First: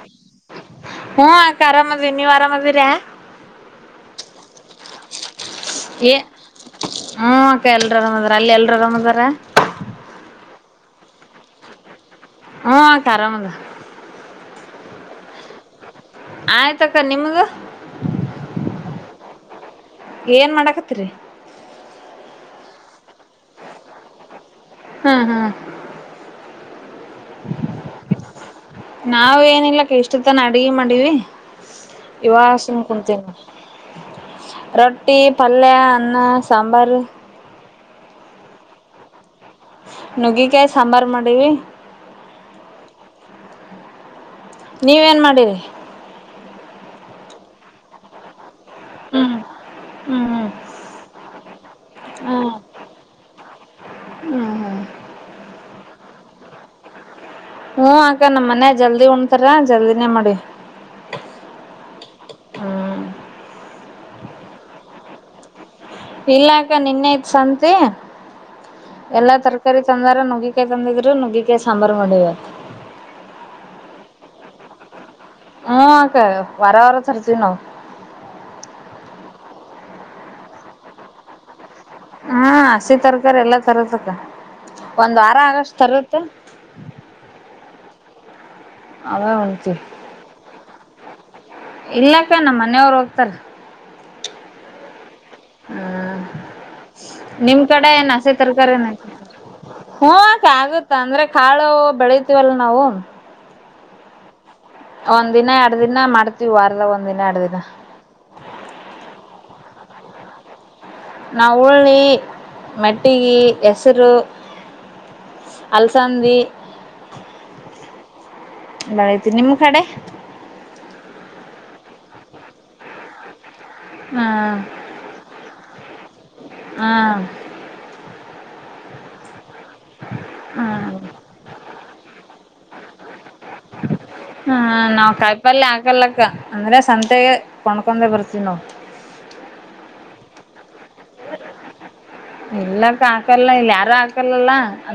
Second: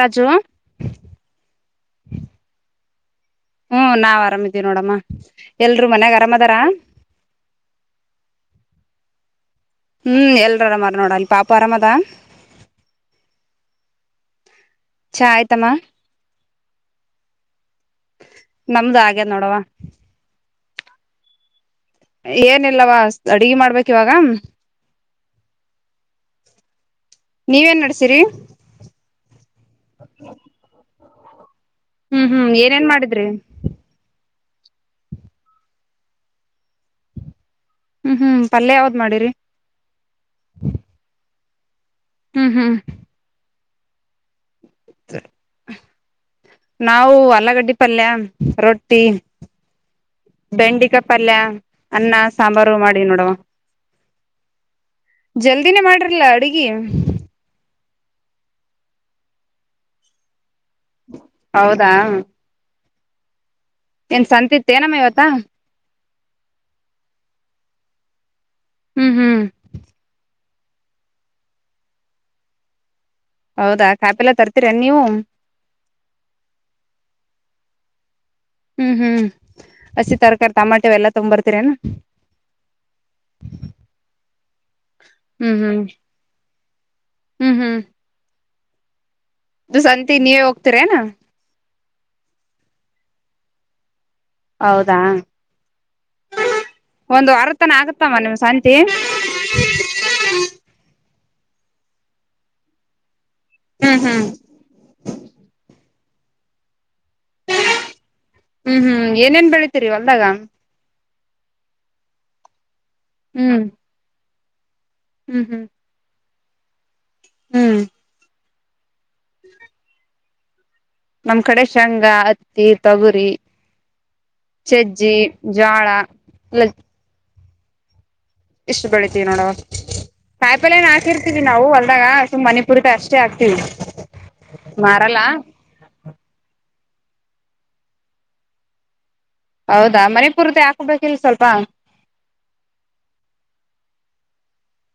ರಾಜು ಹ್ಮ ಕಾರರಾಮ ನೀವಾರಾಮ ರ ಹ್ಮ್ ನಾವ್ ಆರಾಮಿದೀವಿ ನೋಡಮ್ಮ ಎಲ್ರು ಮನ್ಯಾಗ ಆರಾಮದಾರ ನ ಅಕ ಎಲ್ರ ಆರಾಮ ಅದಾರ ಅಲ್ಲಿ ಎಲ್ರು ಆರಾಮ ಅದಾರ ಹ್ಮ್ ಎಲ್ರ ಅರಾಮಾರ ನೋಡಲ್ಲಿ ಪಾಪ ಅರಾಮದ ಹ್ಮ ತರಾಮಂಗ ಚ ಆಯತಮ್ಮಾ ಆಯ್ತ ಅಕ್ಕ ನಿಮ್ಗ ನಮ್ದು ಹಾಗದೆ ನೋಡವ ಏನ್ ಮಾಡಾಕತ್ರಿ ಏನಿಲ್ಲವಾ ಅಡಗೆ ಮಾಡ್ಬೇಕಕ್ ಇವಾಗ ಹ್ಮ್ ಹ್ಮ್ ನೀವೇನ್ ನಡ್ಸಿರಿ ನಾವ ಏನಿಲ್ಲಕ್ಕೆ ಇಷ್ಟು ತನ ಅಡಗೆ ಮಾಡಿವವಿ ಹ್ಮ್ ಇವಗ ಹ್ಮ್ ಸುಮ್ಮನೆ ಏನೇನ್ ಮಾಡಿದ್ರಿ ಕುಂತನ ರೊಟ್ಟಿ ಪಲ್ೆ ಅನ್ನ ಸಾಂಬಾರ ಹ್ಮ್ ಹ್ಮ್ ಪಲ್ೆ ಯಾವ್ದ್ ಮಾಡಿರಿ ನುಗ್ಗಿಕಾಯಿ ಸಾಂಬಾರು ಮಾಡೀಿವ ಹ್ಮ್ ಹ್ಮ್ ನೀವ ೇನ್ ಮಾಡಿರಿ ನಾವು ಅಲಗಡ್ಡಿ ಪಲ್ಯ ರೊಟ್ಟಿ ಹ್ಮ್ ಹಟ್ಟಿ ಹ್ಮ್ ಹ್ಮ್ ಬೆಂಡಿಕಾ ಪಲ್ಯ ಅನ್ನ ಹ್ಮ್ ಸಾಂಬಾರು ಮಾಡಿದ ನೋಡುವ ಹ್ಮ್ ಹ್ಮ ಜಲ್ದಿನೇ ಮಾಡ್ರಲ್ಲ ಅಡುಗೆ ಹ್ಮ ಅಕ ನಮ್ಮ್ ಮನ ಜಲ್ದಿ ಉಣ್ತಾರ ಜಲ್ದಿನೇ ಮಾಡಿ ಹೌದಾ ಹಾ ಏನ್ ಸಂತ ಇತ್ತೇ ನಮ್ಮ ಇವತ್ತ ಇಲ್ಲ ಅಕ ನಿನ್ನೆ ತ್ ಸಂತ ಹ್ಮ್ ಎಲ್ಲಾ ಹ್ಮ್ ತರಕಾರಿ ತಂದಾರ ನುಗಿ ತಂದಿದ್ರು ನುಗ್ಗಿಕ ಸಾಂಬಾರ್ು ಮಾಡವ ಹೌದಾ ಕಾಪಿಲ್ಲ ತರ್ತೀರ ನೀವು ಹ್ಮ ಆಕ್ಕ ವರ ವರ ಚರ್ಚನೋ ಹ್ಮ್ ಹ್ಮ್ ಹಸಿ ತರಕಾರಿ ಟಮಾಟೋ ಎಲ್ಲ ತಂಬ ಬರ್ತೀರೇನಾ ಹ್ಮ್ ಹಸಿ ತರಕಾರಿ ಎಲ್ಲ ತರತ್ತಕ್ಕ ಒಂದ್ ವಾರ ಹ್ಮ್ ಆಗಷ್ಟ್ ಹ್ಮ್ ತರತ್ತ ಇಲ್ಲ ಹ್ಮ್ ಹ್ಮ್ ಅವೇ ಉಂತಿ ಇದು ಸಂತಿ ನೀವೇ ಹೋಗ್ತೀರೇನ ಇಲ್ಲಕ್ಕ ನಮ್ಮ ಮನೆಯವರು ಹೋಗ್ತಾರ ಹೌದಾ ಹ್ಮ್ ಒಂದ್ ವಾರ ನಿಮ್ ತನ ಕಡೆನ ಎನ್ ಆಗತ್ತಮ್ಮ ಹಸಿ ನಿಮ್ ತರಕ ಸಂತಿ ನ ಹೂ ಅಕ್ಕ ಆಗುತ್ತ ಅಂದ್ರೆ ಕಾಳು ಬೆಳಿತೀವಲ್ಲ ನಾವು ಹ್ಮ್ ಹ್ಮ್ ವಾರದ ಒಂದು ಹ್ಮ್ ಹ್ಮ್ ಏನೇನ್ ಬೆಳಿತೀರಿ ಹೊಲ್ದಾಗ ನಾ ಹುಳ್ಳಿ ಮೆಟ್ಟಿಗಿ ಹ್ಮ್ ಹೆಸರು ಹ್ಮ್ ಹ್ಮ್ ಅಲ್ಸಂದಿ ಹ್ಮ್ ಎಲ್ಲ ಐತಿ ನಿಮ್ ಕಡೆ ನಮ್ ಕಡೆ ಶೇಂಗಾ ಹತ್ತಿ ತೊಗುರಿ ಹ್ಮ್ ಚಜ್ಜಿ ಜ್ವಾಳ ಹ ಇಷ್ಟು ಬೆಳಿತಿವಿ ನೋಡುವ ಕಾಯಿಪಲನ್ ಹ್ಮ್ ಹಾಕಿರ್ತೀವಿ ನಾವು ಹೊಲ್ದಾಗ ಸುಮ್ ಮನಿಪುರಿತ ಅಷ್ಟ ಹಾ ನಾವ ಕಾಯಿಪಲ್ ಹಾಕಲಕ್ಕ ಅಂದ್ರೆ ಸಂತೆಗೆ ಕೊಂಡ್ಕೊಂಡೇ ಬರ್ತೀವಿ ನಾವು ಹೌದಾ ಮನಿಪುರ್ದ ಹಾಕ್ಬೇಕಿಲ್ ಸ್ವಲ್ಪ ಇಲ್ಲಕ್ಕ ಹಾಕಲ್ಲ ಇಲ್ಲ ಯಾರು ಹಾಕಲ್ಲಲ್ಲ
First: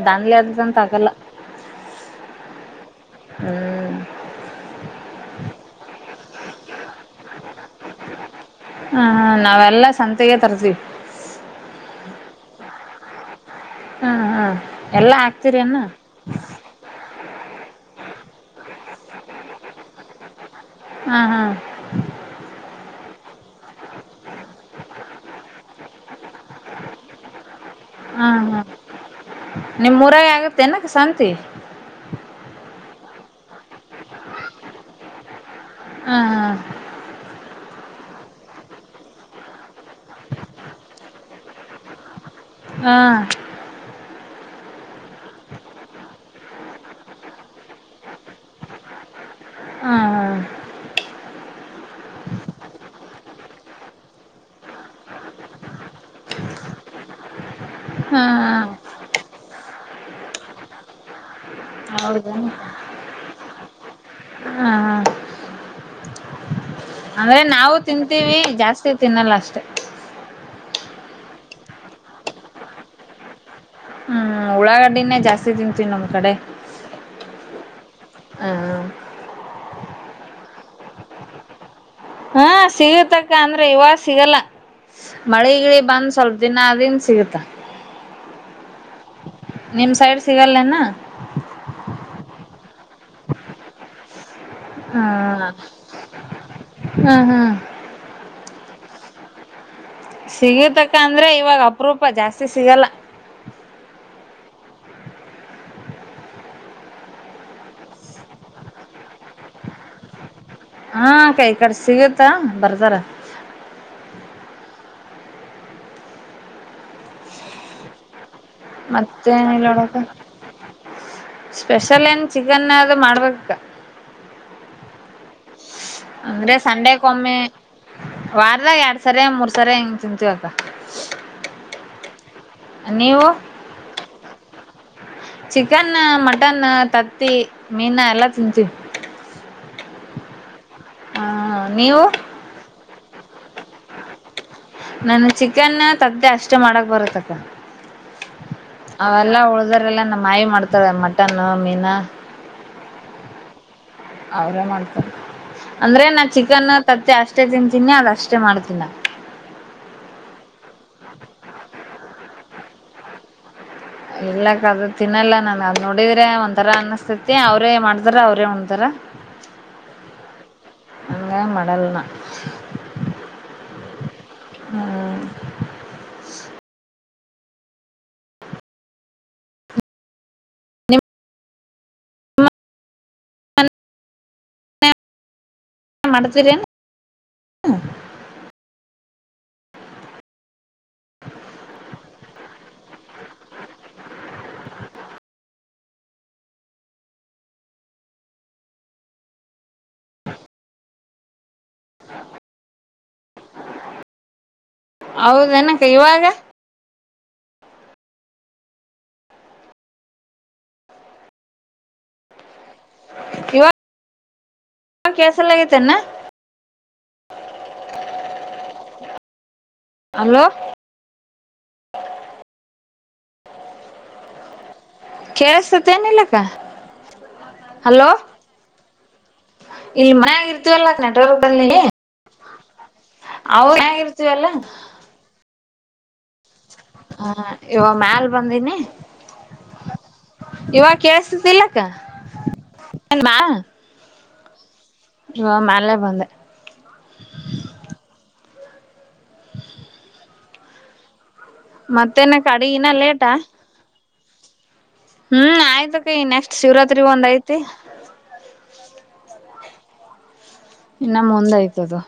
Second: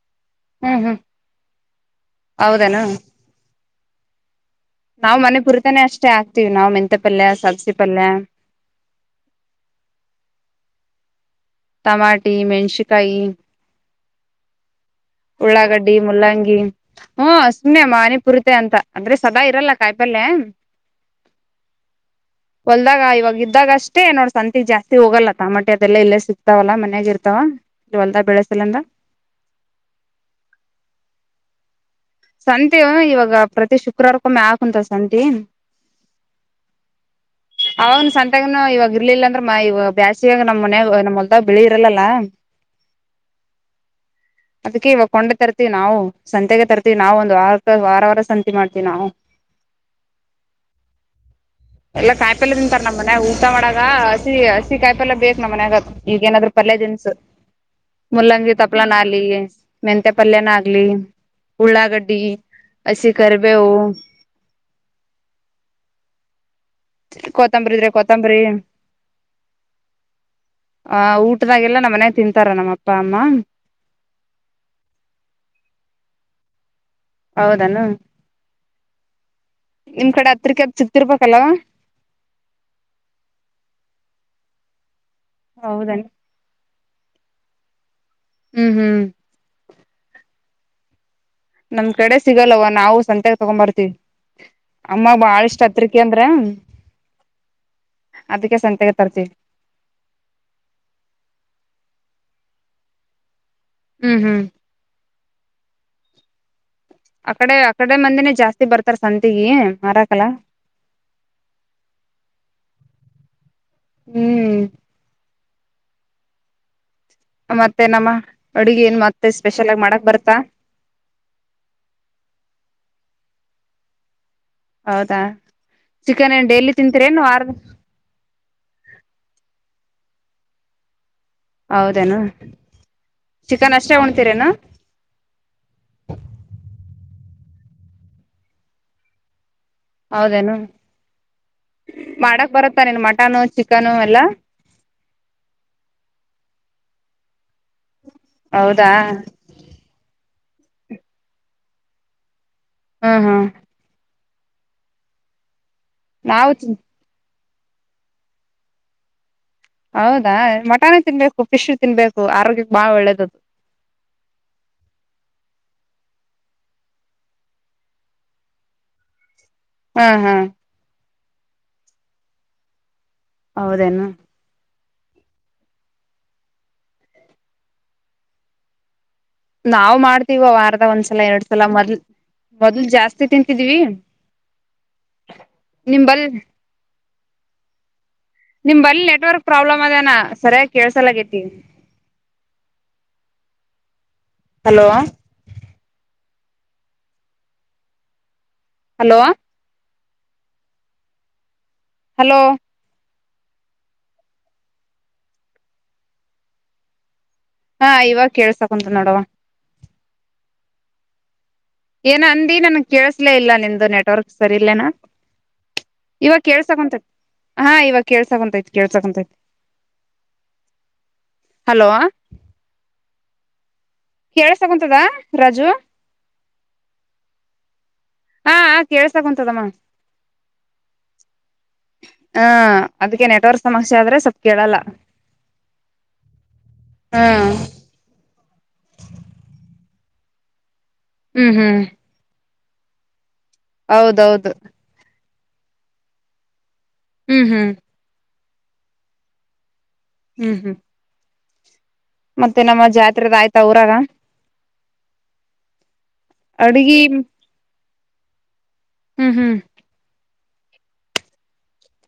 ದನ್ಲಿ ಅಗಾದಕ್ಕಂತ ಹಾಕಲ್ಲ ಹೌದೆನ ಹ್ಮ್ ನಾವ್ ಮನೆ ಪುರ್ತಿನೆ ಅಷ್ಟೇ ಅಷ್ಟೆ ಆಗ್ತೀವಿ ನಾವು ಮೆಂತ ಪಲ್ಯ ಸಬ್ಸಿ ಪಲ್ಯ ಸರ್ಜಿ ಟಮಟಿ ಮೆಣ್ಸಿಕಾಯಿ ಹ್ಮ್ ಹ್ಮ್ ಎಲ್ಲಾ ಹ ಉಳ್ಳಾಗಡ್ಡಿ ಮುಲ್ಲಂಗಿ ಹಾ ಸುಮ್ಮನೆ ಮ್ಮನೆ ಪುರಿತೆ ಅಂತ ಅಂದ್ರೆ ಸದಾ ಇರಲ್ಲ ಕಾಯಿಪಲ್ಯ ಹ್ಮ ಹ ಹ ಹೊಲ್ದಾಗ ಇವಾಗ ಉದ್ದಾಗ ಅಷ್ಟೇ ನೋಡ್ ಸಂತಿ ಜಾಸ್ತಿ ಹೋಗಲ್ಲ ತಮಟಿ ಅದೆಲ್ಲ ಇಲ್ಲೇ ಸಿಕ್ತಾವಲ್ಲಾ ಮನ್ಯಾಗೆ ಇರ್ತಾವ ಇಲ್ಲಿ ಹೊಲ್ದಾಗ ಹಾ ಹಾ ಬೆಳೆಸಲಂದ ನಿಮ್ ಊರಾಗ ಆಗುತ್ತೆನ ಸಂತಿ ಸಂತೆವು ಇವಾಗ ಪ್ರ ತ್ರಿ ಶುಕ್ರವಾರಕ್ಕು ಒಮ್ಮ ಆಕೋತರೆ ಸಂತಿ ಹ್ಮ್ ಹ್ಮ್ ಅವನು ಸಂತಗನು ಇವಾಗ ಇರ್ಲಿಲ್ಲ ಅಂದ್ರ ಮಾ ಇವ ಬ್ಯಾಸಗಾಗ ನಮ್ಮ್ ಮನೆ ನಮ್ಮ್ ಹೊಲ್ದ ಬಳಿ ಇರಲ್ಲಲ್ಲ ಹ ಅದಕ್ಕೆ ಇವಾಗ ಕೊಂಡು ತರ್ತಿವಿ ನಾವು ಸಂತೆಗೆ ತರ್ತಿ ವಿ ನಾವು ಒಂದು ವ ವಾರ ವಾರ ಸಂತಿ ಮಾಡ್ತೀವಿ ನಾವು ಹ ಹ ಎಲ್ಲ ಕಾಯಿಪಲ್ ತಿಂತಾರೆ ನಮ್ಮ ಮನೆ ಊಟ ಮಾಡಾಗ ಹಸಿ ಹಸಿ ಕಾಯಿಪಲ್ಲ ಬೇಕ್ ನಮ್ಮ ಮನ್ಯಾಗ ಈಗ ಏನಾದ್ ಪಲ್ಯ ಹ್ಮ್ ಮುಲ್ಲಂಗಿ ಹ್ಮ್ ತಪಲ ನ ಆಲಿ ಮೆಂತ ಪಲ್ಯನಾಗಲಿ ಉಳ್ಳಾಗಡ್ಡಿ ಹೌದೇನ ಹಸಿ ಕರಿಬೇವು ಹ್ಮ್ ಹ್ಮ್ ಅಂವೆ ಕೊತ್ತಂಬರಿ ನಾವು ಇದ್ರೆ ತಿಂತೀವಿ ಕೊತ್ತಂಬರಿ ಜಾಸ್ತಿ ತಿನ್ನಲ್ಲ ಅಷ್ಟೆ ಆ ಊಟದಾಗೆಲ್ಲ ನಮ್ಮ ಮನೆ ತಿಂತಾರ ನಮ್ಮ ಅಪ್ಪ ಅಮ್ಮ ಆ ಉಳ್ಳಾಗಡ್ಡಿನೇ ಜಾಸ್ತಿ ತಿಂತೀವಿ ನಮ್ಮ ಕಡೆ ಹೌದೆನು ಹ ನಿಮ್ ಕಡೆ ಹತ್ರಿಕೆ ಸಿಕ್ತಿರ್ಬೇಕಲ್ಲವಾ ಹಾ ಸಿಗುತಕ್ಕ ಅಂದ್ರೆ ಇವಾಗ ಸಿಗಲ್ಲ ಮಳೆಗಿಳಿ ಹೌದನ್ ಬಂದ್ ಸ್ವಲ್ಪ ದಿನ ಅದಿಂದ ಸಿಗುತ್ತ ಹ್ಮ್ ಹ್ಮ್ ನಿಮ್ಮ ಸೈಡ್ ಸಿಗಲ್ಲೆನಾ ನಮ್ ಕಡೆ ಸಿಗಲ್ವ ನಾವು ಸಂತೆಲಿ ತಗೊಂಬರ್ತೀವಿ ಹಾ ಅಮ್ಮ ಬಾಳಷ್ಟ್ ಹತ್ರಿಕೆ ಅಂದ್ರೆ ಹ್ಮ್ ಹ್ಮ್ ಅದಕ್ಕೆ ಸಂ ತಿಗೆ ತರ್ತಿವಿ ಸಿಗತಕ್ಕ ಅಂದ್ರೆ ಇವಾಗ ಅಪರೂಪ ಜಾಸ್ತಿ ಸಿಗಲ್ಲ ಹ್ಮ್ ಹ್ಮ್ ಅಕಡೆ ಆಕಡೆ ಮಂದಿನೇ ಜಾಸ್ತಿ ಬರ್ತಾರ ಸಂತಗಿ ಮರಾಕಲ್ಲ ಹಾ ಅಕ್ಕ ಇ ಕಡೆ ಸಿಗುತ್ತ ಬರ್ತಾರೆ ಹ್ಮ್ ಮತ್ತೆ ಏನಮ್ಮ ಮತ್ತ ಏನಿಲ್ಲ ಬೀಡಕ್ಕ ಸ್ಪೆಷಲ್ ಏನ್ ಚಿಕನ್ ಅಂದ್ರು ಮಾಡ್ಬೇಕು ಕತ್ತ [inaudible] ಹೌದಾ ಚಿಕನ್ ಏನ್ ಅಂದ್ರೆ ಡೈಲಿ ಸಂಡೆಕ್ಕ ತಿಂತೀರೇನು ಒಮ್ಮೆ ವಾರ ವಾರದಾಗ ಎರಡ್ ಸರ ಮೂರ್ ಸರ ಹೆಂಗ ಅಂತ [inaudible] ಹೌದೇನು ಚಿಕನ್ ಅಷ್ಟೇ ಉಣ್ತೀರೇನು ಚಿಕನ್ ಮಟನ್ ತತ್ತಿ ಮೀನು ಎಲ್ಲಾ ತಿಂತೀವಿ ಹೌದೇನು ಹಾ ನೀವು [unintelligible] ಮಟಾನ ನನ್ನ ಚಿಕನ್ ತದ್ದೆ ಅಷ್ಟೇ ಮಾಡಕ್ ಬರುತ್ತಕ್ಕ ಹೌದಾ ಅವೆಲ್ಲ ಉಳ್ದರೆಲ್ಲ ನಮ್ಮ ಮಾವಿ ಮಾಡ್ತಾರೆ ಮಟನ್ ಮೀನು ಹ್ಮ ಹಾ ಅವ್ರೇ ಮಾಡ್ತಾರೆ ಅಂದ್ರೆ ನಾ ನಾವು ಚಿಕನ್ ತಿನ್ ತತ್ತೆ ಅಷ್ಟ ಅಷ್ಟೆ ತಿಂತೀನಿ ಅಲ್ಲ ಅಷ್ಟೇ ಮಾಡ್ತೀನ ಹೌದಾ ಮಟನ ತಿನ್ಬೇಕು ಫಿಶ್ ತಿನ್ಬೇಕು ಆರೋಗ್ಯಕ್ ಬಾಳ್ ಒಳ್ಳೇದದು ಇಲ್ಲ ಕದು ತಿನ್ನಲ್ಲ ನನ್ ಅದ್ ನೋಡಿದ್ರೆ ಒಂಥರ ಅನ್ನಸ್ತೇತಿ ಅವ್ರೇ ಮಾಡ್ತಾರ ಅವ್ರೇ ಹೊತಾರ ಹ ಹ್ಮ್ ಹ್ಮ್ ಹಂಗ ಮಡಲ್ನಾ ಹೌದೇನು ಹ್ಮ ನಾ ಮಾಡ್ತೀವ ವಾರದ ನಿಮ್ ಒಂದ್ಸಲ ಎರಡ್ ಸಲ ಮೊದ್ ಮೊದ್ಲ್ ಜಾಸ್ತಿ ತಿಂತಿದ್ವಿ ನಿಂಬಲ್ ಹ ನಿಮ್ ಬಲ್ಲಿ ನೆಟ್ವರ್ಕ್ ಪ್ರಾಬ್ಲಮ್ ಅದೇನಾ ಸರಿಯಾಗಿ ಕೇಳ್ಸಲಗೇತಿ ಹಲೋ ಹಲೋ ಹಲೋ ಹೌದ ನಕ್ಕ ಇವಾಗ ಹಾ ಇವಾಗ ಕೇಳ್ಸಕಂತ ನೋಡುವ ಏನ ಅಂದಿ ನನ್ಗ್ ಕೇಳಸ್ಲೇ ಇಲ್ಲ ಇವಾಗ ನಿಮ್ದು ನೆಟ್ವರ್ಕ್ ಸರಿ ಇಲ್ಲೇನಾ ಕೇಳಸಲಾಗೈತೆನ ಇವ ಕೇಳ್ಸಕೊಂತತಿ ಹಾ ಇವಾಗ ಕೇಳ್ಸಕಂತೈತ್ ಕೇಳ್ಸಕೊಂತೈ ಹಲೋ ಕೇಳಳ್ಸಕ [unintelligible] ಕೇಳಸತ ಏನ ಇಲ್ಲಕ್ಕ ಹಲೋ ಹಾ ಕೇಳ್ಸಕುಂತದಮ್ಮ ಇಲ್ ಮನ ಆಗರ್ತವಿಲ್ಲ ನೆಟ್ವರ್ಕ್ಲ್ಲಿ ಹಾ ಅದಕ್ಕೆ ನೆಟ್ವರ್ಕ್ ಅವ ಸಮಸ್ಯೆ ಮನ್ಯಾಗ ಆದ್ರೆ ಸ್ಲ್ಪ್ ಇರ್ತೀವಲ್ಲ ಕೇಳಲ್ಲ ಹ ಹ್ಮ್ ಇವ ಮ್ಯಲ್ ಬಂದೀನಿ ಇವ ಹ್ಮ್ ಹ್ಮ್ ಕಳ್ಸತಿಲಕ್ಕ ನ್ಮ್ಮ ಹೌದೌದು ಹ ಮ್ಯಾಲೆ ಬಂದೆ ಹ್ಮ್ ಹ್ಮ್ [unintelligible] [inaudible] ಹ್ಮ್ ಹ್ಮ್ ಮತ್ತೇನಕ್ಕ ಮತ್ತೆ ನಮ್ಮ ಅಡಿಗಿನ ಲೇಟಾ ಜಾತ್ರೆದ ಆಯ್ತಾ ಊರಗ ಹ್ಮ್ ಆಯ್ತಕ ನೆಕ್ಸ್ಟ್ ಅಡ್ಗಿ ಶಿವರಾತ್ರಿ ಒಂದ್ ಐತಿ ಹ್ಮ್ ಹ್ಮ್ ಇನ್ನ ಮುಂದ ಆಯ್ತದು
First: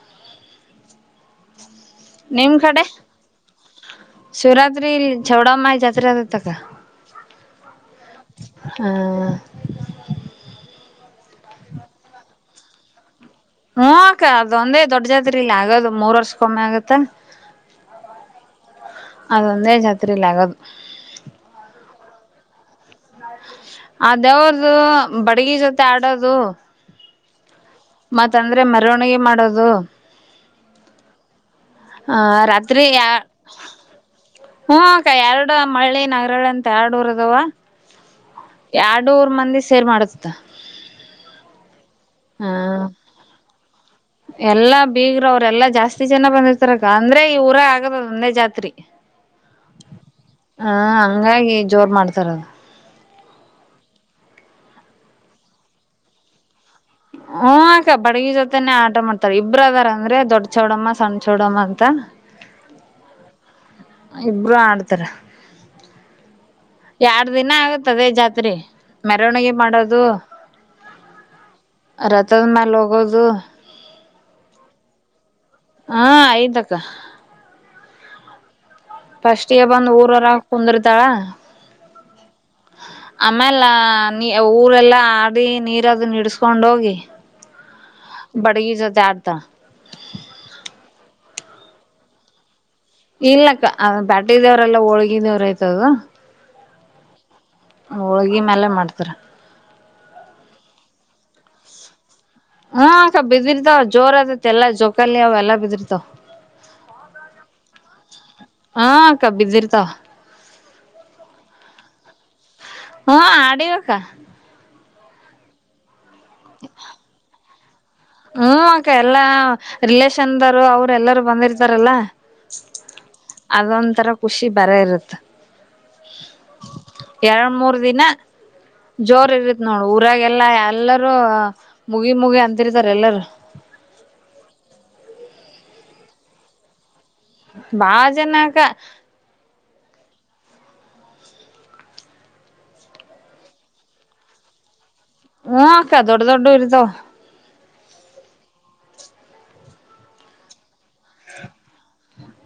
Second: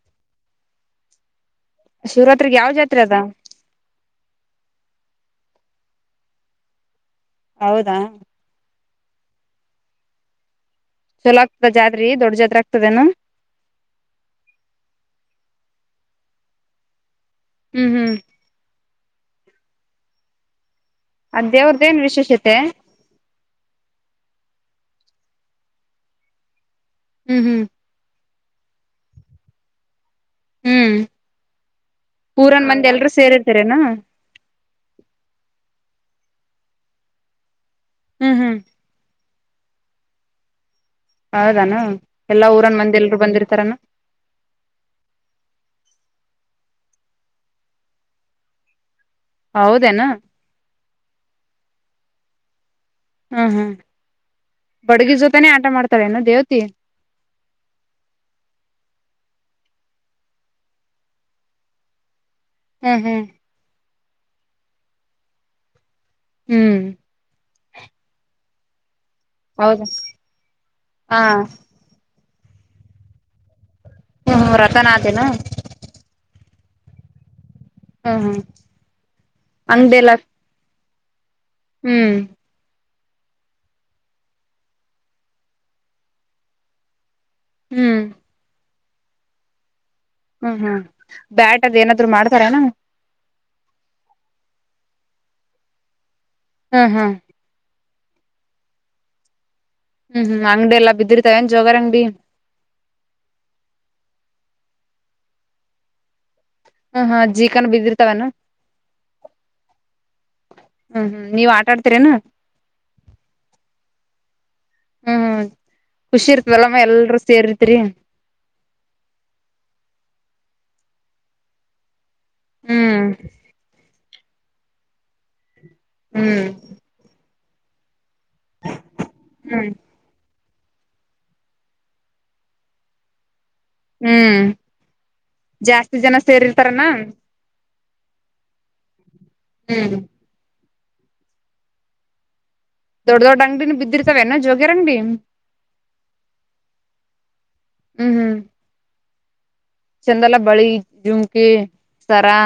ನಿಮ ಶಿವರಾತ್ರಿಗ್ ಯಾವ ಕಡೆ ಜಾತ್ರೆ ಅದ ಶಿವರತ್ರಿ ಶೇವಡೋ ಮಾಹಿ ಜತ್ರ ಹೌದಾ ಹ ಚಲೋ ಆಗ್ತದ ಜಾತ್ರಿ ದೊಡ್ ಜಾತ್ರಿ ಆಗ್ತದೇನು. ಹು ಅಕ್ಕ ಅದೊಂದೇ ದೊಡ್ಡಜತ್ರಿ ಇಲ್ಲ ಆಗದು ಮೂರ್ ವರ್ಷಕ್ಕೊಮ್ಮೆ ಆಗತ್ತ ಹ್ಮ್ ಹ್ಮ್ ಅದೊಂದೇ ಜಾತ್ರಿ ಇಲಿ ಆಗೋದು ಅದೇವ್ರದ್ದೇನ್ ವಿಶೇಷತೆ ಅದ ಯಾವ್ದು ಬಡಗಿ ಜೊತೆ ಆಡೋದು ಹ್ಮ್ ಹ್ಮ್ ಮತ್ತಂದ್ರೆ ಮೆರವಣಿಗೆ ಮಾಡೋದು ಹ್ಮ್ ಹ ಊರನ್ ರಾತ್ರಿ ಮಂದಿ ಎಲ್ರೂ ಸೇರಿರ್ತರೇನು ಹ್ಮ ಎರಡ ಮಳ್ಳಿ ನಗರಗಳಂತ ಎರಡು ಉರ ಅದವ ಹ್ಮ್ ಹ್ಮ್ ಎರಡುರ್ ಮಂದಿ ಸೇರಿ ಮಾಡಸತ್ತ ಹೌದಾನ ಎಲ್ಲಾ ಹಾ ಊರನ್ ಮಂದಿ ಎಲ್ರು ಬಂದಿರ್ತಾರನ ಎಲ್ಲಾ ಬೀಗರು ಅವ್ರ ಎಲ್ಲಾ ಜಾಸ್ತಿ ಜನ ಬಂದಿರ್ತಾರಕ್ಕ ಅಂದ್ರೆ ಈ ಊರ ಆಗೋದ ಒಂದೇ ಜಾತ್ರಿ. ಹೌದೇನ ಹಾ ಹಂಗಾಗಿ ಜೋರ್ ಮಾಡ್ತಾರದು ಹ್ಮ್ ಹ್ಮ್ ಬಡ್ಗಿ ಜೊತನೇ ಆಟ ಮಾಡ್ತಾಳೆನು ದೇವತಿ ಹ ಅಕ್ಕ ಬಡಗಿ ಜೊತೆನೆೇ ಆಟ ಮಾಡ್ತಾರ ಇಬ್ರದಾರ ಅಂದ್ರೆ ದೊಡ್ಡ ಚೌಡಮ್ಮ ಸಣ್ಣ ಚೌಡಮ್ಮ ಅಂತ ಹ್ಮ್ ಹ್ಮ್ ಇಬ್ರು ಆಡ್ತಾರ ಹ್ಮ್ ಎರಡ ದಿನ ಆಗತ್ ಜಾತ್ರೆ ಮೆರವಣಿಗೆ ಹೌದಾ ಮಾಡೋದು ಹಾ ರ ಮಾಡ ಹೋಗೋದು ಹ್ಮ್ ಹ್ಮ ರಥಾನದೇನು ಹಾ ಐತಕ್ಕಾ ಹೂ ಹೂ ಫಸ್ಟ್ ಗೆ ಬಂದ್ ಊರರ ಕುಂದರ್ತಾಳ ಹ್ಮ್ ಆಮೇಲೆ ನೀ ಊರೆಲ್ಲಾ ಆಡಿ ನೀರದ ಇಡ್ಸ್ಕೊಂಡ ಹೋಗಿ ಹ್ಮ್ ಬಡಿ ಜೋತೆ ಆಟ ಹ್ಮ್ ಹ್ಮ್ ಬ್ಯಾಟ್ ಅದ್ ಏನಾದ್ರು ಮಾಡ್ತಾರೆನ ಇಲ್ಲಕ್ಕ ಬ್ಯಾಟಿದವರೆಲ್ಲ ಹೋಳ್ಗಿದವ್ರ ಆಯ್ತದ ಹ್ಮ್ ಹ್ಮ್ ಹೋಳ್ಗಿ ಮ್ಯಾಲ ಮಾಡ್ತರ ಹ್ಮ್ ಹ್ಮ್ ಅಂಗಡಿ ಎಲ್ಲಾ ಬಿದ್ದಿರ್ತಾಯನ್ ಜೋಗರ್ ಅಂಗ್ಡಿ. ಹ್ಮ ಅಕ್ಕ ಬಿದಿರ್ತಾವ ಜೋರ್ ಅದತ್ ಎಲ್ಲಾ ಜೋಕಲ್ಲಿ ಅವ ಎಲ್ಲಾ ಬಿದಿರ್ತಾವ. ಹ ಹಾ ಜೀಕನ್ ಬಿದ್ದಿರ್ತವನ್ ಹ್ಮ ಅಕ್ಕ ಬಿದ್ದಿರ್ತಾವ ಹ್ಮ್ ಹ್ಮ್ ನೀವ್ ಆಟಾ ಆಡ್ತಿರೇನು ಹ ಆಡಿವಕ ಹ್ಮ್ ಖುಷಿ ಇರ್ತವಲ್ಲಮ್ಮ ಎಲ್ರು ಸೇರ್ತ್ರಿ ಹ್ಮ ಅಕ್ಕ ಎಲ್ಲಾ ರಿಲೇಶನ್ದರು ಅವರು ಎಲ್ಲಾರೂ ಬಂದಿರ್ತಾರಲ್ಲಾ ಹ್ಮ್ ಅದೊಂಥರ ಖುಷಿ ಬ್ಯಾರೆ ಇರತ್ತ ಹ್ಮ್ ಎರಡ್ ಮೂರ್ ದಿನ ಜೋರ್ ಇರತ್ ಹ್ಮ್ ನೋಡು ಊರಾಗ ಎಲ್ಲ ಎಲ್ಲರೂ ಮುಗಿ ಮುಗಿ ಅಂತಿರ್ತಾರೆ ಎಲ್ಲಾರೂ ಹ್ಮ್ ಜಾಸ್ತಿ ಜನ ಸೇರಿರ್ತಾರನಾ ಬಾ ಜನಕ್ಕಾ ಹ್ಮ ದೊಡ್ಡ ದೊಡ್ಡ ಅಂಗಡಿ ಬಿದ್ದಿರ್ತವೇನ ಜೋಗ್ಯರ್ ಅಂಗಡಿ ಹ್ಮ ಆಕ್ಕ ಅ ದೊಡ್ಡ ದೊಡ್ಡ ಇರತಾವ ಹ್ಮ್ ಹ್ಮ್ ಚಂದಲ್ಲ ಬಳಿ ಜುಮ್ಕಿ ಸರಾ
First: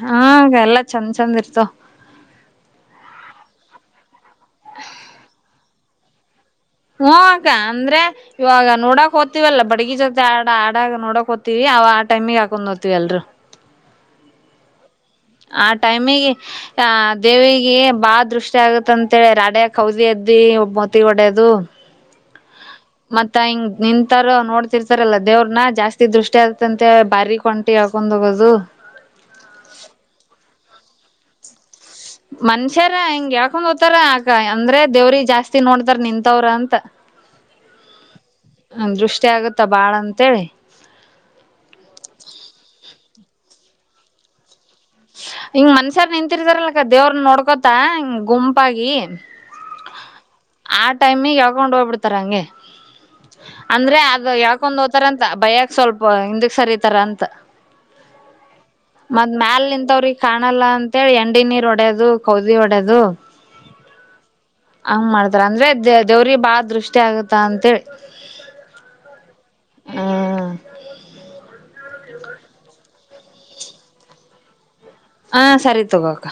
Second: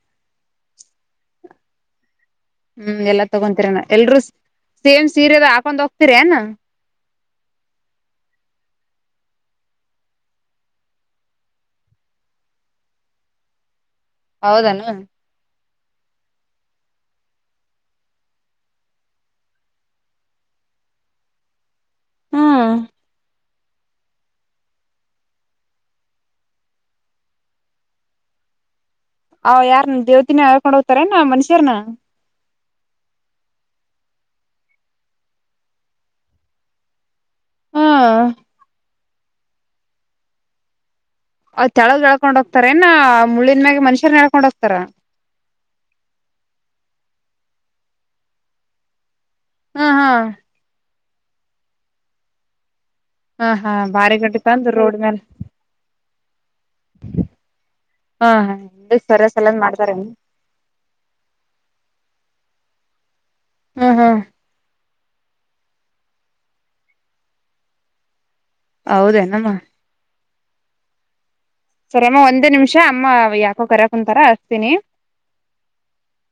ಹಾ ಎಲ್ಲ ಚಂದ ಚಂದ ಇರ್ತವ ಹ್ಮ್ ಎಲ್ಲಾ ತಗೊತೀರನ ಎಲ್ರೂ ಸೇಮ್ ಸೀರೆದ ಹಾಕೊಂಡ್ ಹೋಗ್ತಿರ ಅನ ಹೋಕ ಅಂದ್ರೆ ಇವಾಗ ನೋಡಕ್ ್ತಿೀವಲ್ಲ ಬಡಗಿ ಜೊತೆ ಆಡ ಆಡಾಗ ನೋಡಕ್ ಹ್ತಿೀವಿ ಅವ ಟೈಮಿಗೆ ಹಾಕೊಂಡ್ೋ್ತೀವಿ ಎಲ್ರು ಹೌದನಾ ಆ ಟೈಮಿಗೆ ಆ ದೇವಿಗೆ ಬಾ ದೃಷ್ಟಿ ಆಗತ್ತ ಅಂತೇಳಿ ರಾಡ್ಯಾ ಹೌದಿ ಎದ್ದಿ ನೀ ಒಬ್ ಮತಿ ಒಡೆಯದು ಹ್ಮ್ ಮತ್ತ ಹಿಂಗ್ ನಿಂತಾರ ನೋಡ್ತಿರ್ತಾರಲ್ಲ ದೇವ್ರನ ಜಾಸ್ತಿ ದೃಷ್ಟಿ ಆಗತ್ತಂತೆ ಬಾರಿ ಕೊಂಟಿ ಕೊಂಡೋಗದು ಅವ್ ಯಾರ ದೇವತಿನ ಹಳ್ಕೊಂಡ್ ಹೋಗ್ತಾರ ನ ಮನುಷ್ಯರನ ಮನ್ಷ್ಯರ ಹಿಂಗ ಹೇಳ್ಕೊಂಡ್ ಹೋಗತಾರ ಆಕ ಅಂದ್ರೆ ದೇವ್ರಿ ಜಾಸ್ತಿ ನೋಡ್ತಾರ ನಿಂತವ್ರ ಅಂತ ಹ್ಮ ದೃಷ್ಟಿ ಆಗತ್ತ ಬಾಳ ಅಂತೇಳಿ ಅವ್ ತೆಳಗ ಎಳ್ಕೊಂಡ್ೋಗತಾರ ಏನ ಮುಳ್ಳಿನ ಮ್ಯೆ ಮನುಷರನ ಎಳ್ಕೊಂಡ್ ಹೋಗ್ತಾರ ಹಂಗ ಮನ್ಷ್ಯಾರ್ ನಿಂತಿರ್ತಾರಲ್ಲಕ ದೇವ್ರ ನೋಡ್ಕೋತ ಹಂಗ ಗುಂಪಾಗಿ ಹಾ ಹಾ ಆ ೈಮ ಯಕೌೊಂಡ ೋಗ ಬಿಡ್ತಾರಾಂ ಹಾ ಹಾ ಅಂದ್ರೆ ಬಾರಿ ಅದು ಗಡ್ಡಿ ತಂದು ಯಾಕೊಂದು ರೋಡ್ ಮೇಲೆ ಹೋ್ತಾರಂತ ಭಯಕ್ ಸ್ವಲ್ಪ ಹಿಂದಕ್ ಸರಿತಾರ ಅಂತ ಹಾ ಹ ಸರಸ ಎಲನ್ ಮಾಡ್ತಾರ ಅವ್ರಿಗೆ ಕಾಣಲ್ಲ ಅಂತೇಳಿ ಎಂಡೆ ನೀರ್ ಒಡ್ಯೋದು ಕೌದಿ ಹೊಡ್ಯದು ಹ್ಮ್ ಹ್ಮ್ ಹಂಗ್ ಮಾಡ್ತಾರ ಅಂದ್ರೆ ದ ದೇವ್ರಿಗೆ ಬಾಳ ದೃಷ್ಟಿ ಆಗತ್ತ ಅಂತೇಳಿ ಹೌದೇ ನಮ್ಮ [inaudible] ಸರ್ಮ್ಮ ಒಂದೇ ನಿಮಿಷ ಅಮ್ಮ ಯಾಕೋ ಕರಕ ಕುಂತಾರ ಅಸ್ತೀನಿ ಹಾ ಸರಿ ತಗೋಕ